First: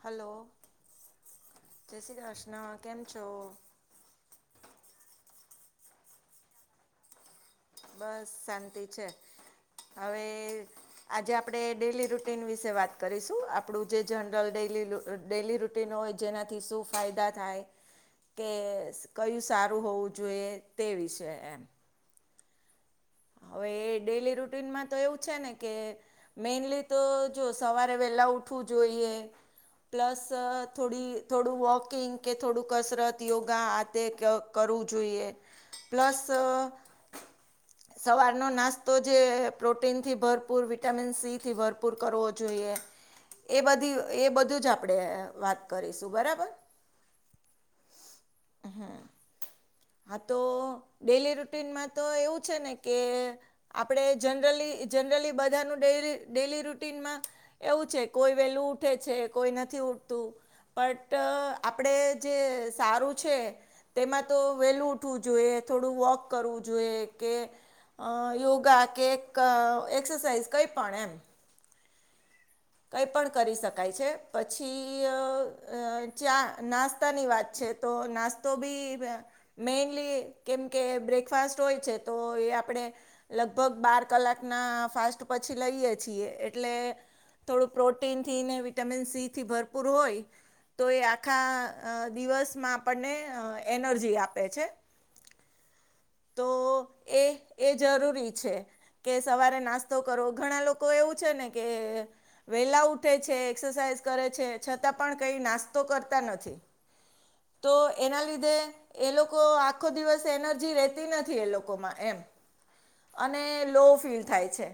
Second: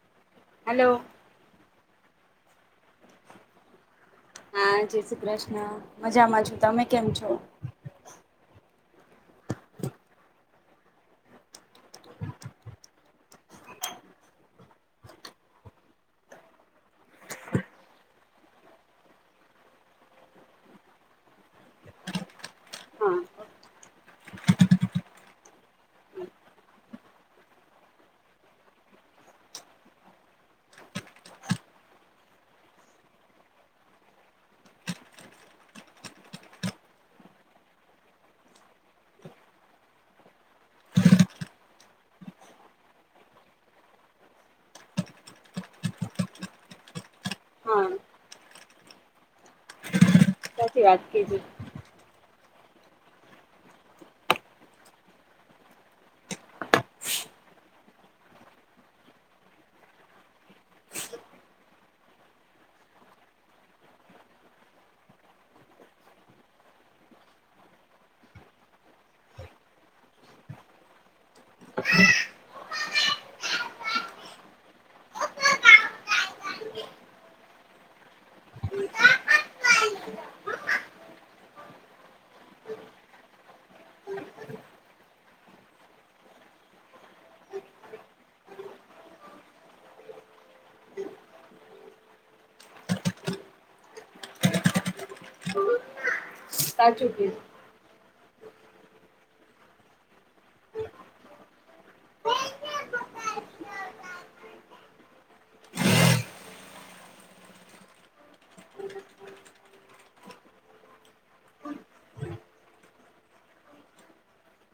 Hello hello. જય શ્રી કૃષ્ના કેમ છો? હા જય શ્રી કૃષ્ણ મજામાં છુ તમે કેમ છો? બસ શાંતિ છે હવે આજે આપણે ડેલી રૂટીન વિશે વાત કરીશું આપણું જે જનરલ ડલી ડેલી રૂટીન હોય જેનાથી શું ફાયદા થાય તો કે કયું સારું હોવું જોઈએ તે વિશે એમ. હા હવે એ ડેલી રૂટીનમાં તો એવું છે ને કે મેઈનલી તો જો સવારે વહેલા ઉઠવું જોઈએ. પ્લસ થોડી થોડું વોકિંગ કે થોડું કસરત યોગા આતે કે કરવું જોઈએ પ્લસ સવારનો નાસ્તો જે પ્રોટીનથી ભરપૂર વિટામિન સી થી ભરપૂર કરવો જોઈએ. એ બધી એ બધું જ આપણે વાત કરીશું બરાબર. હા. હા હા તો સાચી વાત ડેલી કીધી રૂટીનમાં તો એવું છે ને કે આપણે જનરલી જનરલી બધાનું ડેલી ડેલી રૂટીનમાં એવું છે કોઈ વેલું ઉઠે છે કોઈ નથી ઉઠતું. બટ આપણેે જે સારું છે તેમાં તો વેલું ઉઠવું જોઈએ, થોડું વોક કરવું, જોઈએ કે અ યોગા કે એક એક્સરસાઇઝ કંઈ પણ એમ [inaudible] કંઈ પણ કરી શકાય છે પછી અ ચા નાસ્તાની વાત છે. તો નાસ્તો ભી મેઈનલી કેમ કે બ્રેકફાસ્ટ હોય છે, તો એ આપણે,, લગભગ બાર કલાકના ફાસ્ટ પછી લઈએ છીએ એટલે થોડુંક પ્રોટીન થી ને વિટામિન સી થી ભરપૂર હોય, તો એ આખા દિવસમાં આપણને એનર્જી આપે છે. તો સાચું એ કીધું. એ જરૂરી છે કે સવારે નાસ્તો કરવો ઘણા લોકો એવું છે ને કે વેલા ઉઠે છે, એક્સરસાાઈઝ કરે છે, છતાં પણ કઈ નાસ્તો કરતા નથી. તો એના લીધે એ લોકો આખો દિવસ એનર્જી રહેતી નથી એ લોકોમાં એમ અને લો ફીલ થાય છે.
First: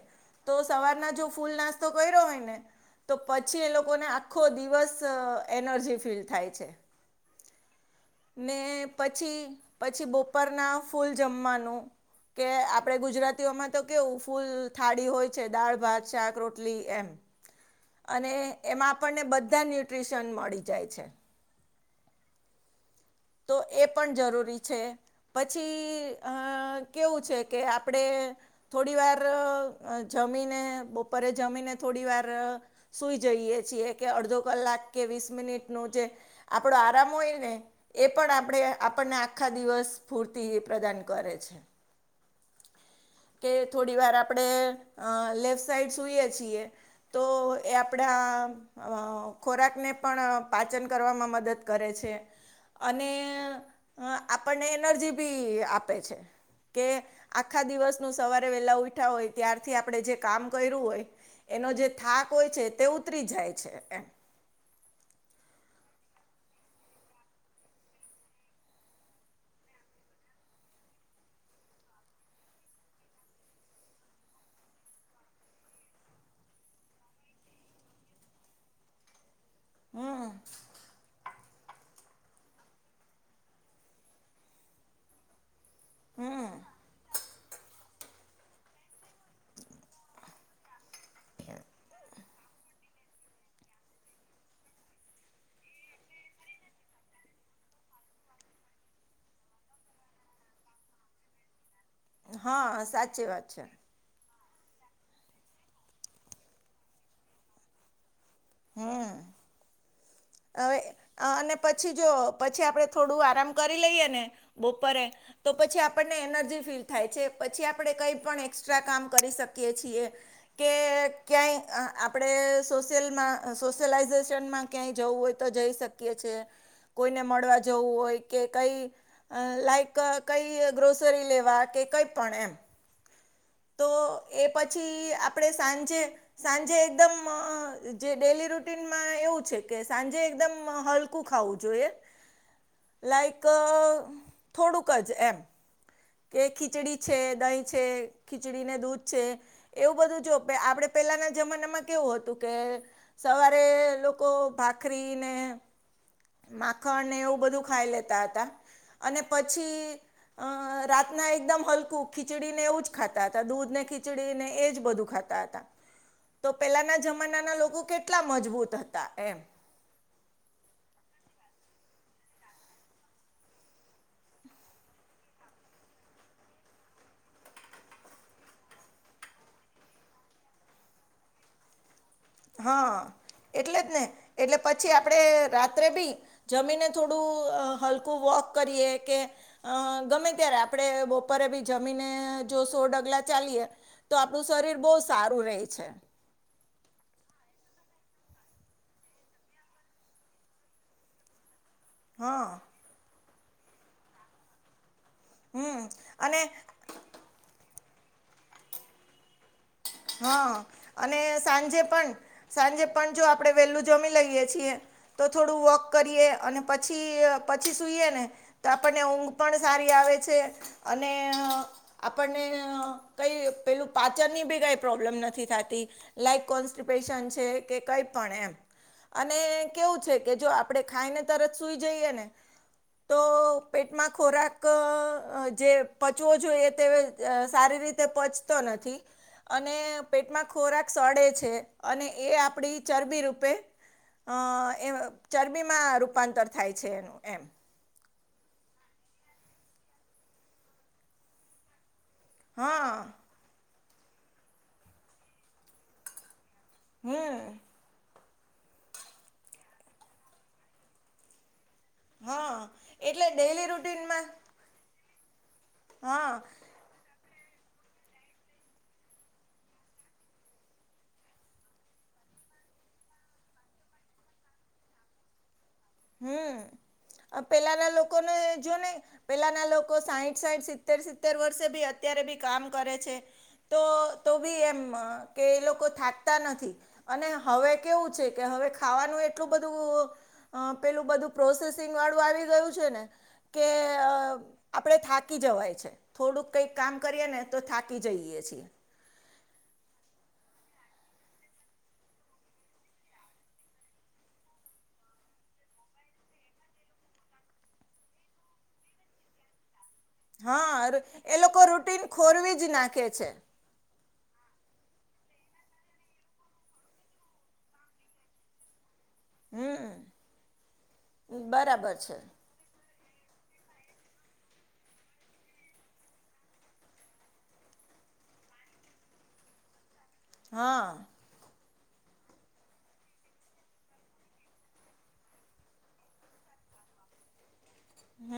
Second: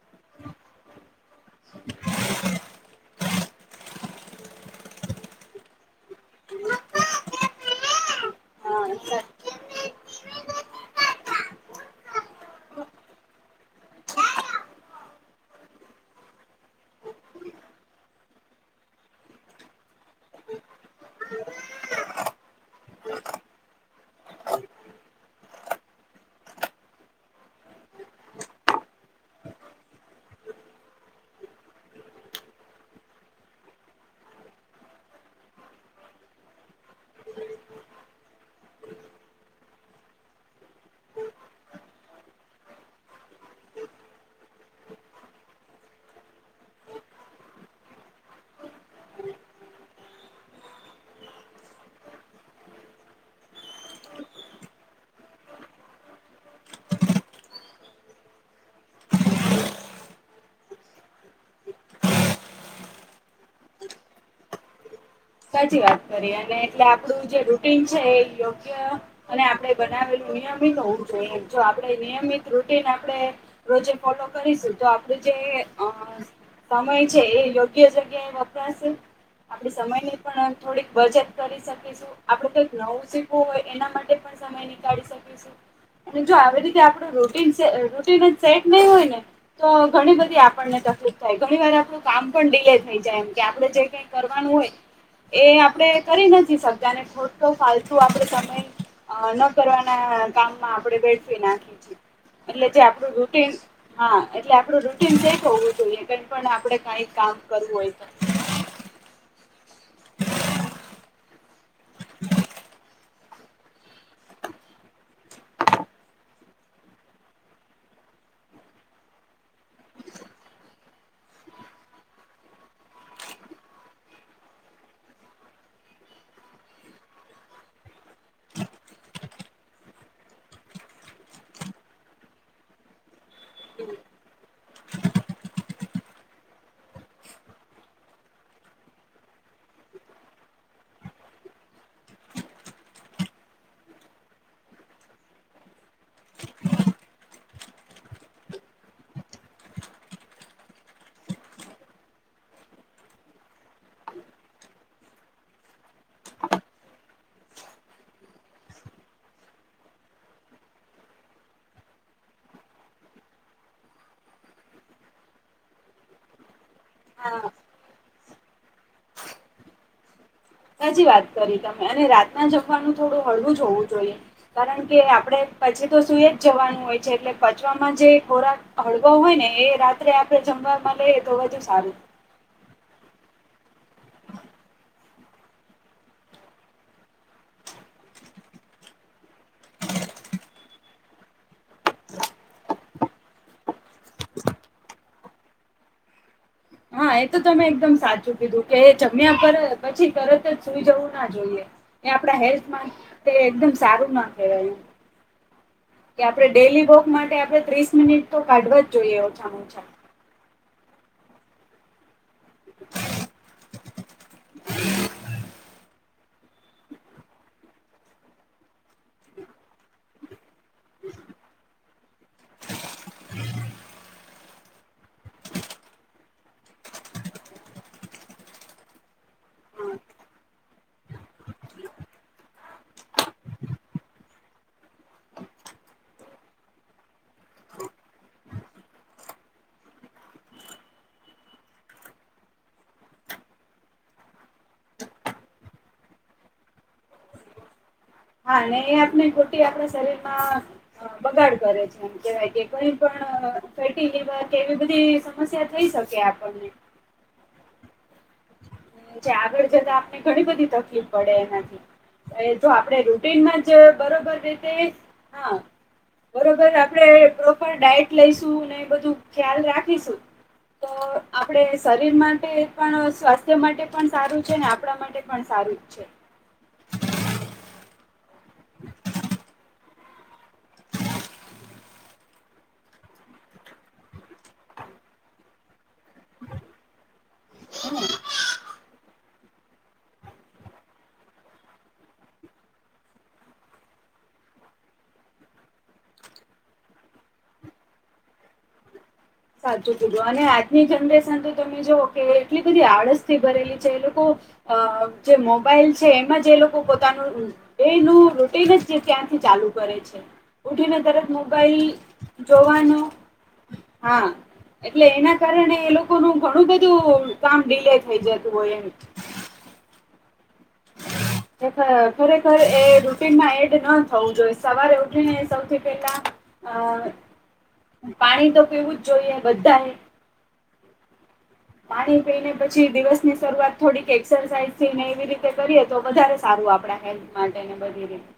તો સવારના જો ફૂલ નાસ્તો કર્યો હોય ને. તો પછી એ લોકોને આખો દિવસ એનર્જી ફીલ થાય છે. ને હા પછી, પછી બપોર ના ફૂલ જમવાનું. કે આપડે ગુજરાતીઓમાં તો કેવું, ફૂલ થાળી હોય છે. દાળ, ભાત, શાક, રોટલી એમ અને એમાં આપણને બધા ન્યુટ્રીશન મળી જાય છે, મામા! ! ! [unintelligible] તો એ પણ જરૂરી છે, પછી અઅ કેવું છે, કે આપડે થોડી વાર અ જમીને. બપોરે જમીને થોડી વાર સુઈ જઈએ છીએ. કે અડધો કલાક કે, વીસ મિનિટ નો જે આપડો આરામ હોય ને, એ આપડે આપણને આખા દિવસ ફૂર્તિ એ પ્રદાન કરે છે. કે થોડી વાર આપડે લેફ્ટ સાઈડ સુઈએ છીએ, તો એ આપડા ખોરાકને, પણ પાચન કરવામાં મદદ કરે છે. અને આપણને એનર્જી ભી આપે છે, કે આખા દિવસનું સવારે વેલા ઉઠિયા હોય, ત્યારથી આપડે જે કામ કર્યું હોય,, એનો જે થાક હોય છે, તે ઉતરી જાય છે એમ સાચી વાત કરીએ, અને એટલે આપડુ જે રૂટીન છે એ યોગ્ય અને આપડે બનાવેલું નિયમિત હોવું જોઈએ, જો આપડે નિયમિત રૂટિન આપડે રોજે ફોલો કરીશું, તો આપડું જે સમય છે, એ યોગ્ય જગ્યા એ વપરાશે, આપડી સમયની પણ થોડીક બચત કરી શકીશું, આપડે કઈક નવું શીખવું હોય એના માટે પણ તો એ નિરાળી શકીશું. અને જો આવી રીતે આપડે રૂટિન છે, રૂટિન જ સેટ નહી હોયને તો ઘણી બધી આપણને તકલીફ થાય, ઘણી વાર આપણું કામ પણ ડીલે થઈ જાય એમ કે, આપડે જે કઈ કરવાનું હોય એ આપણે કરી નથી શકતા, અને ખોટો ફાલતુ આપડે સમય અ.. ન કરવાના કામમાં આપડે વેડફી નાખીએ છીએ, હમ એટલે જે હા આપડું સાચી વાત રૂટીન છે હા એટલે આપડું રૂટીન સેટ હોવું જોઈએ, કઈ પણ આપડે કઈક કામ કરવું હોય તો હ, હવે અને પછી જો પછી જો, થોડું આરામ કરી લઈએ, ને બપોરે તો પછી આપણને એનર્જી ફીલ થાય છે, પછી આપડે કઈ પણ એક્સ્ટ્રા કામ કરી શકીએ છીએ કે ક્યાંય આપડે સોશિયલમાં, સોશિયલાઈઝેશનમાં ક્યાંય! ! જવું હોય તો જઈ શકીએ છે, કોઈને મળવા જવું હોય, કે કઈ! ! અ લાઇક, કંઈ ગ્રોસરી લેવા કે કંઈ પણ એમ. તો એ પછી આપડે સાંજે, સાંજે એકદમ જે ડેલી રૂટીનમાં એવું છે કે, સાંજે એકદમ, શું ખાવું જોઈએ લાઈક થોડુકજ એમ, ઇ કે ખીચડી છે દહીં છે, ખીચડીને દૂધ છે. એવું બધું જો આપડે પેલાના જમાના માં કેવું હતું કે સવારે લોકો ભાખરી ને માખણ ને એવું બધું ખાઈ લેતા હતા અને પછી અ રાતના એકદમ હલકું ખીચડીને એવું જ ખાતા હતા. દૂધ ને ખીચડીને એ જ બધું ખાતા. હતા. તો પેલાના હા જમાનાના લોકો કેટલા મજબૂત હતા એમ. સાચી વાત કરી તમે. અને રાતના જમવાનું થોડું હળવું જ હોવું જોઈએ. કારણ કે, આપડે પછી તો સુઈ જ જવાનું હોય છે. એટલે પચવામાં જે પણ જે ખોરાક હળવા હોય ને, એ રાત્રે આપડે જમવામાં લઈએ તો હજુ સારું. હ, એટલે જ ને, એટલે પછી આપણે રાત્રે બી જમીને થોડું હલકું વોક કરીએ કે અ ગમ્મે ત્યારે આપડે બપોરે બી જમીને સો ડગલા ચાલીએ તો આપણું શરીર બોવ સારું રેછે હા એ તો તમે એકદમ સાચું કીધું કે એ જમ્યા પર પછી તરત જ સુઈ જવું ના જોઈએ. એ આપણા હા હેલ્થમાં તે એકદમ સારું ના કહેવાય. હમ એ કે અને આપડે ડેલી વોક માટેઆપડે ત્રીસ મિનિટ તો કાઢવા જ જોઈએ ઓછામાં ઓછા. હું સાંજે પણ જો આપડે વેલુ જમી લઈએ છીએ તો થોડું વોક કરીએ અને પછી પછી સુઈએ ને તો આપણને ઊંઘ પણ સારી આવે છે. અને આપણને કઈ પેલું ઘરની બી કઈ પ્રોબ્લેમ નથી થતી લાઈક કોન્સ્ટપેશન છે કે કઈ પણ એમ અને કેવું છે કે જો ખાઇ ને તરત સૂઈ જઈએ ને, તો પેટમાં ખોરાક જે પચવો જોઈએ તે, સારી રીતે પચતો નથી, અને પેટમાં ખોરાક સડે છે અને એ આપડી ચરબી રૂપે અ એ ચરબી માં રૂપાંતર થાય છે એમ, હા અને એ આપણે ખોટી આપણા શરીર માં બગાડ કરે છે. કેવાય કે કોઈ હા પણ ફેટી લીવર કે એવી બધી સમસ્યા થઈ શકે આપણને. હમમ પછી આગળ જતા આપને ઘણી બધી તકલીફ પડે એનાથી. એ હા જો આપડે એટલે રૂટીનમાં ડેલી જ રૂટીનમાં બરોબર રીતે જ હા હા બરોબર આપણેે પ્રોપર ડાયટ લઈશું અને બધું ખ્યાલ રાખીશું. તો આપડે શરીર માટે પણ સ્વાસ્થ્ય માટે પણ સારુ છે ને આપણા માટે પણ સારું છે, હમમ પેલાના લોકોને જોને પેલાના લોકો સાઈઠ સાઈઠ સિત્તેર સિત્તેર વર્ષે બી અત્યારે બી કામ કરે છે તો તો બી એમ, કે એ લોકો થાકતા નથી અને હવે કેવું છે કે હવે ખાવાનું એટલું બધું પેલું બધું પ્રોસેસીંગ વાળું આવી ગયું છે ને કે, આપડે થાકી જવાય છે થોડુંક કઈક કામ કરીએ ને તો થાકી જવાય છે, સાચું કીધું અને આજની જનરેશન તો તમે જુવો કે એટલી બધી આળસ થી ભરેલી છે. એ લોકો અ જે મોબાઇલ છે એમાજ એ લોકો પોતાનું એનું રૂટિન જ જે તે ત્યાંથી ચાલુ કરે છે. હા ઉઠીને તરત એ લોકો મોબાઈલ રૂટીન ખોરવી જ જોવાનું, નાખે છે હા. એટલે એના કારણે એ લોકોનું ઘણું બધું કામ ડીલે થઈ જતું હોય એમ. હમ્મ. એ ખર ખરે ખર એ રૂટીનમાં એડ ન થવું જોઈએ. સવારે ઉઠીને સૌથી પહેલાં અહ પાણી તો પીવું જ જોઈએ બધાએ. હા. પાણી પી ને પછી દિવસની શરૂઆત થોડીક એક્સરસાઇઝ થઈને એવી રીતે કરીએ તો વધારે સારું આપણા હેલ્થ માટે ને બધી રીતે.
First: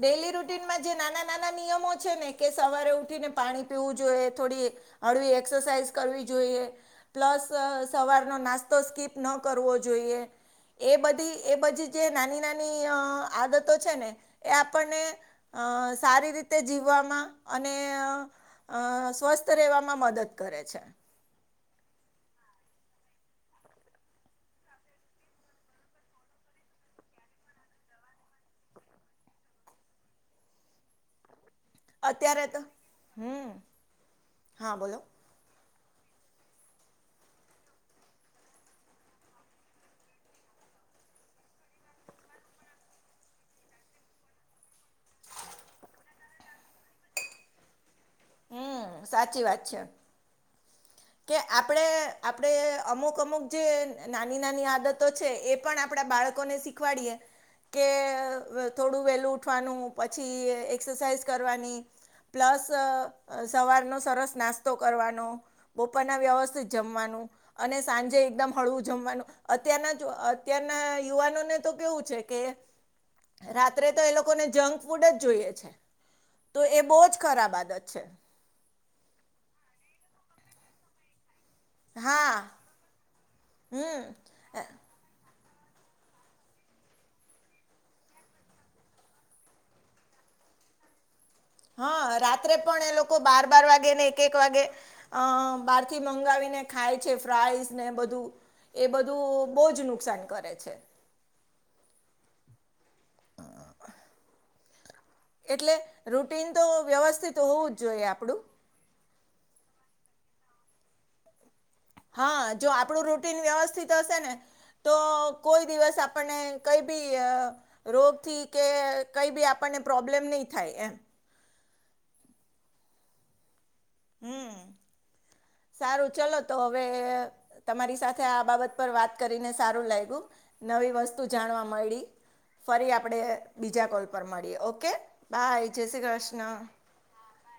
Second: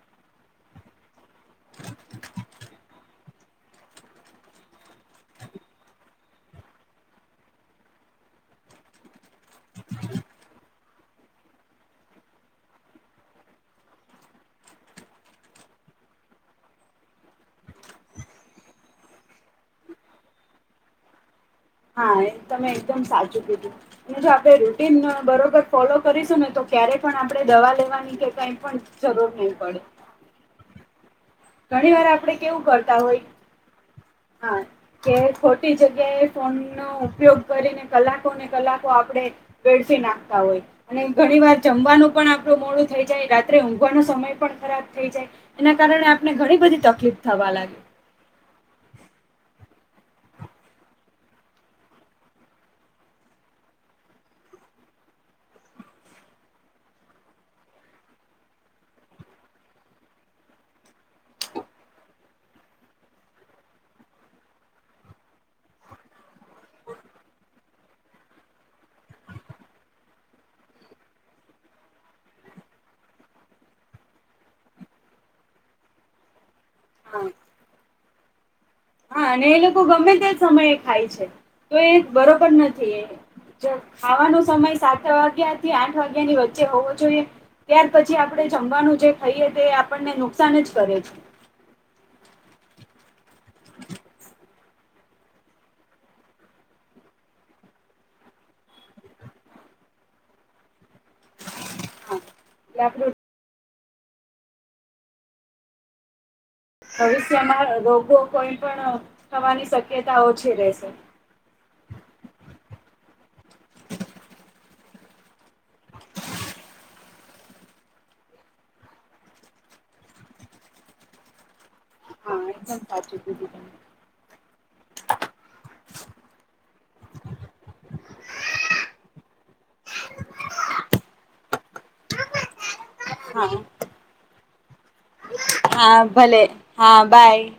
ડેઈલી રૂટીનમાં જે નાના-નાના નિયમો છે ને કે સવારે ઉઠીને પાણી પીવું જોઈએ, થોડી હળવી એક્સરસાાઈઝ કરવી જોઈએ. પ્લસ સવારનો નાસ્તો સ્કીપ ન કરવો જોઈએ. એ બધી એ બધી જે નાની-નાની અહ આદતો છે ને એ આપણને અહ સારી રીતે જીવવામાં, અને અહ અહ સ્વસ્થ રહેવામાં મદદ કરે છે. હા એ જ તમે એકદમ સાચું કીધું. અને જો આપણે રૂટીન બરોબર ફોલો કરીશું ને તો ક્યારે પણ આપણે દવા લેવાની કે કાંઈ પણ જરૂર નહીં પડે. ઘણી વાર આપણે અત્યારે તો કેવું કરતા હોય, હમ હા. કે ખોટ ટી જગ્યાએ ફોનનો ઉપયોગ કરીને કલાકોને કલાકો આપણે વેડફી નાખતા હોય. અને ઘણી વાર જમવાનું પણ આપણું મોડું થઈ જાય, રાત્રે ઊંઘવાનો સમય પણ ખરાબ થઈ જાય. એના કારણે આપને ઘણી બધી તકલીફ થવા લાગે. હમ્મ સાચી વાત છે. કે આપણે-આપણે અમુક-અમુક જે નાની-નાની આદતો છે, એ પણ આપણા બાળક કો ને શીખવાડીએે. કે વ થોડું વહેલું ઉઠવાનું, પછી એક્સરસાાઈઝ કરવાની પ્લસ અહ સવારનો સરસ નાસ્તો કરવાનો. બપોરના વ્યવસ્થિત જમવાનું. અને સાંજે એકદમ હળવું જમવાનું. અત્યારના જો અત્યારના યુવાનોને તો કેવું છે કે રાત્રે તો એ લોકોને જંક ફૂડ જ જોઈએ છે. તો એ બોવ જ હા ખરાબ આદત છે. હા. અને એ લોકો ગમે તે સમયે ખાય છે. તો એ જ હા બરોબર નથી એ. જમ ખાવાનો હમ સમય સાત વાગ્યા થી આઠ વાગ્યા ની વચ્ચે હોવો જોઈએ. ત્યાર પછી આપણે જમવાનું જે ખાઈએ તે આપણને નુકસાન જ કરે છ. હા. રાત્રે પણ એ લોકો બાર-બાર વાગે ને એક-એક વાગે અહ બહારથી મંગાવીને ખાય છે, ફ્રાઈઝ ને એ બધું. એ બધું બહુ જ નુકસાન કરે છે. હા. એટલે આપણું એટલે રૂટીન તો વ્યવસ્થિત હોવું જ ભવિષ્યમાં જોઈએ રોગો આપણું. કોઈ પણ થવાની શક્યતા ઓછી રહેશે. હા. જો આપણું રૂટીન વ્યવસ્થિત હશે ને તો કોઈ દિવસ આપણને કઈ બી અ રોગથી કે કઈ બી આપણને પ્રોબ્લેમ નહી થાય એમ. હા એકદમ સાચું કીધું તમે હમ્મ. સારું ચલો તો હવે તમારી સાથે આ બાબત પર વાત કરીને સારું લાયગુ. નવી વસ્તુ જાણવા મળી તમે. ફરી આપણે હા બીજા કોલ પર મળીએ ઓકે. બાય જય હા શ્રી ભલે કૃષ્ણ હા બાય.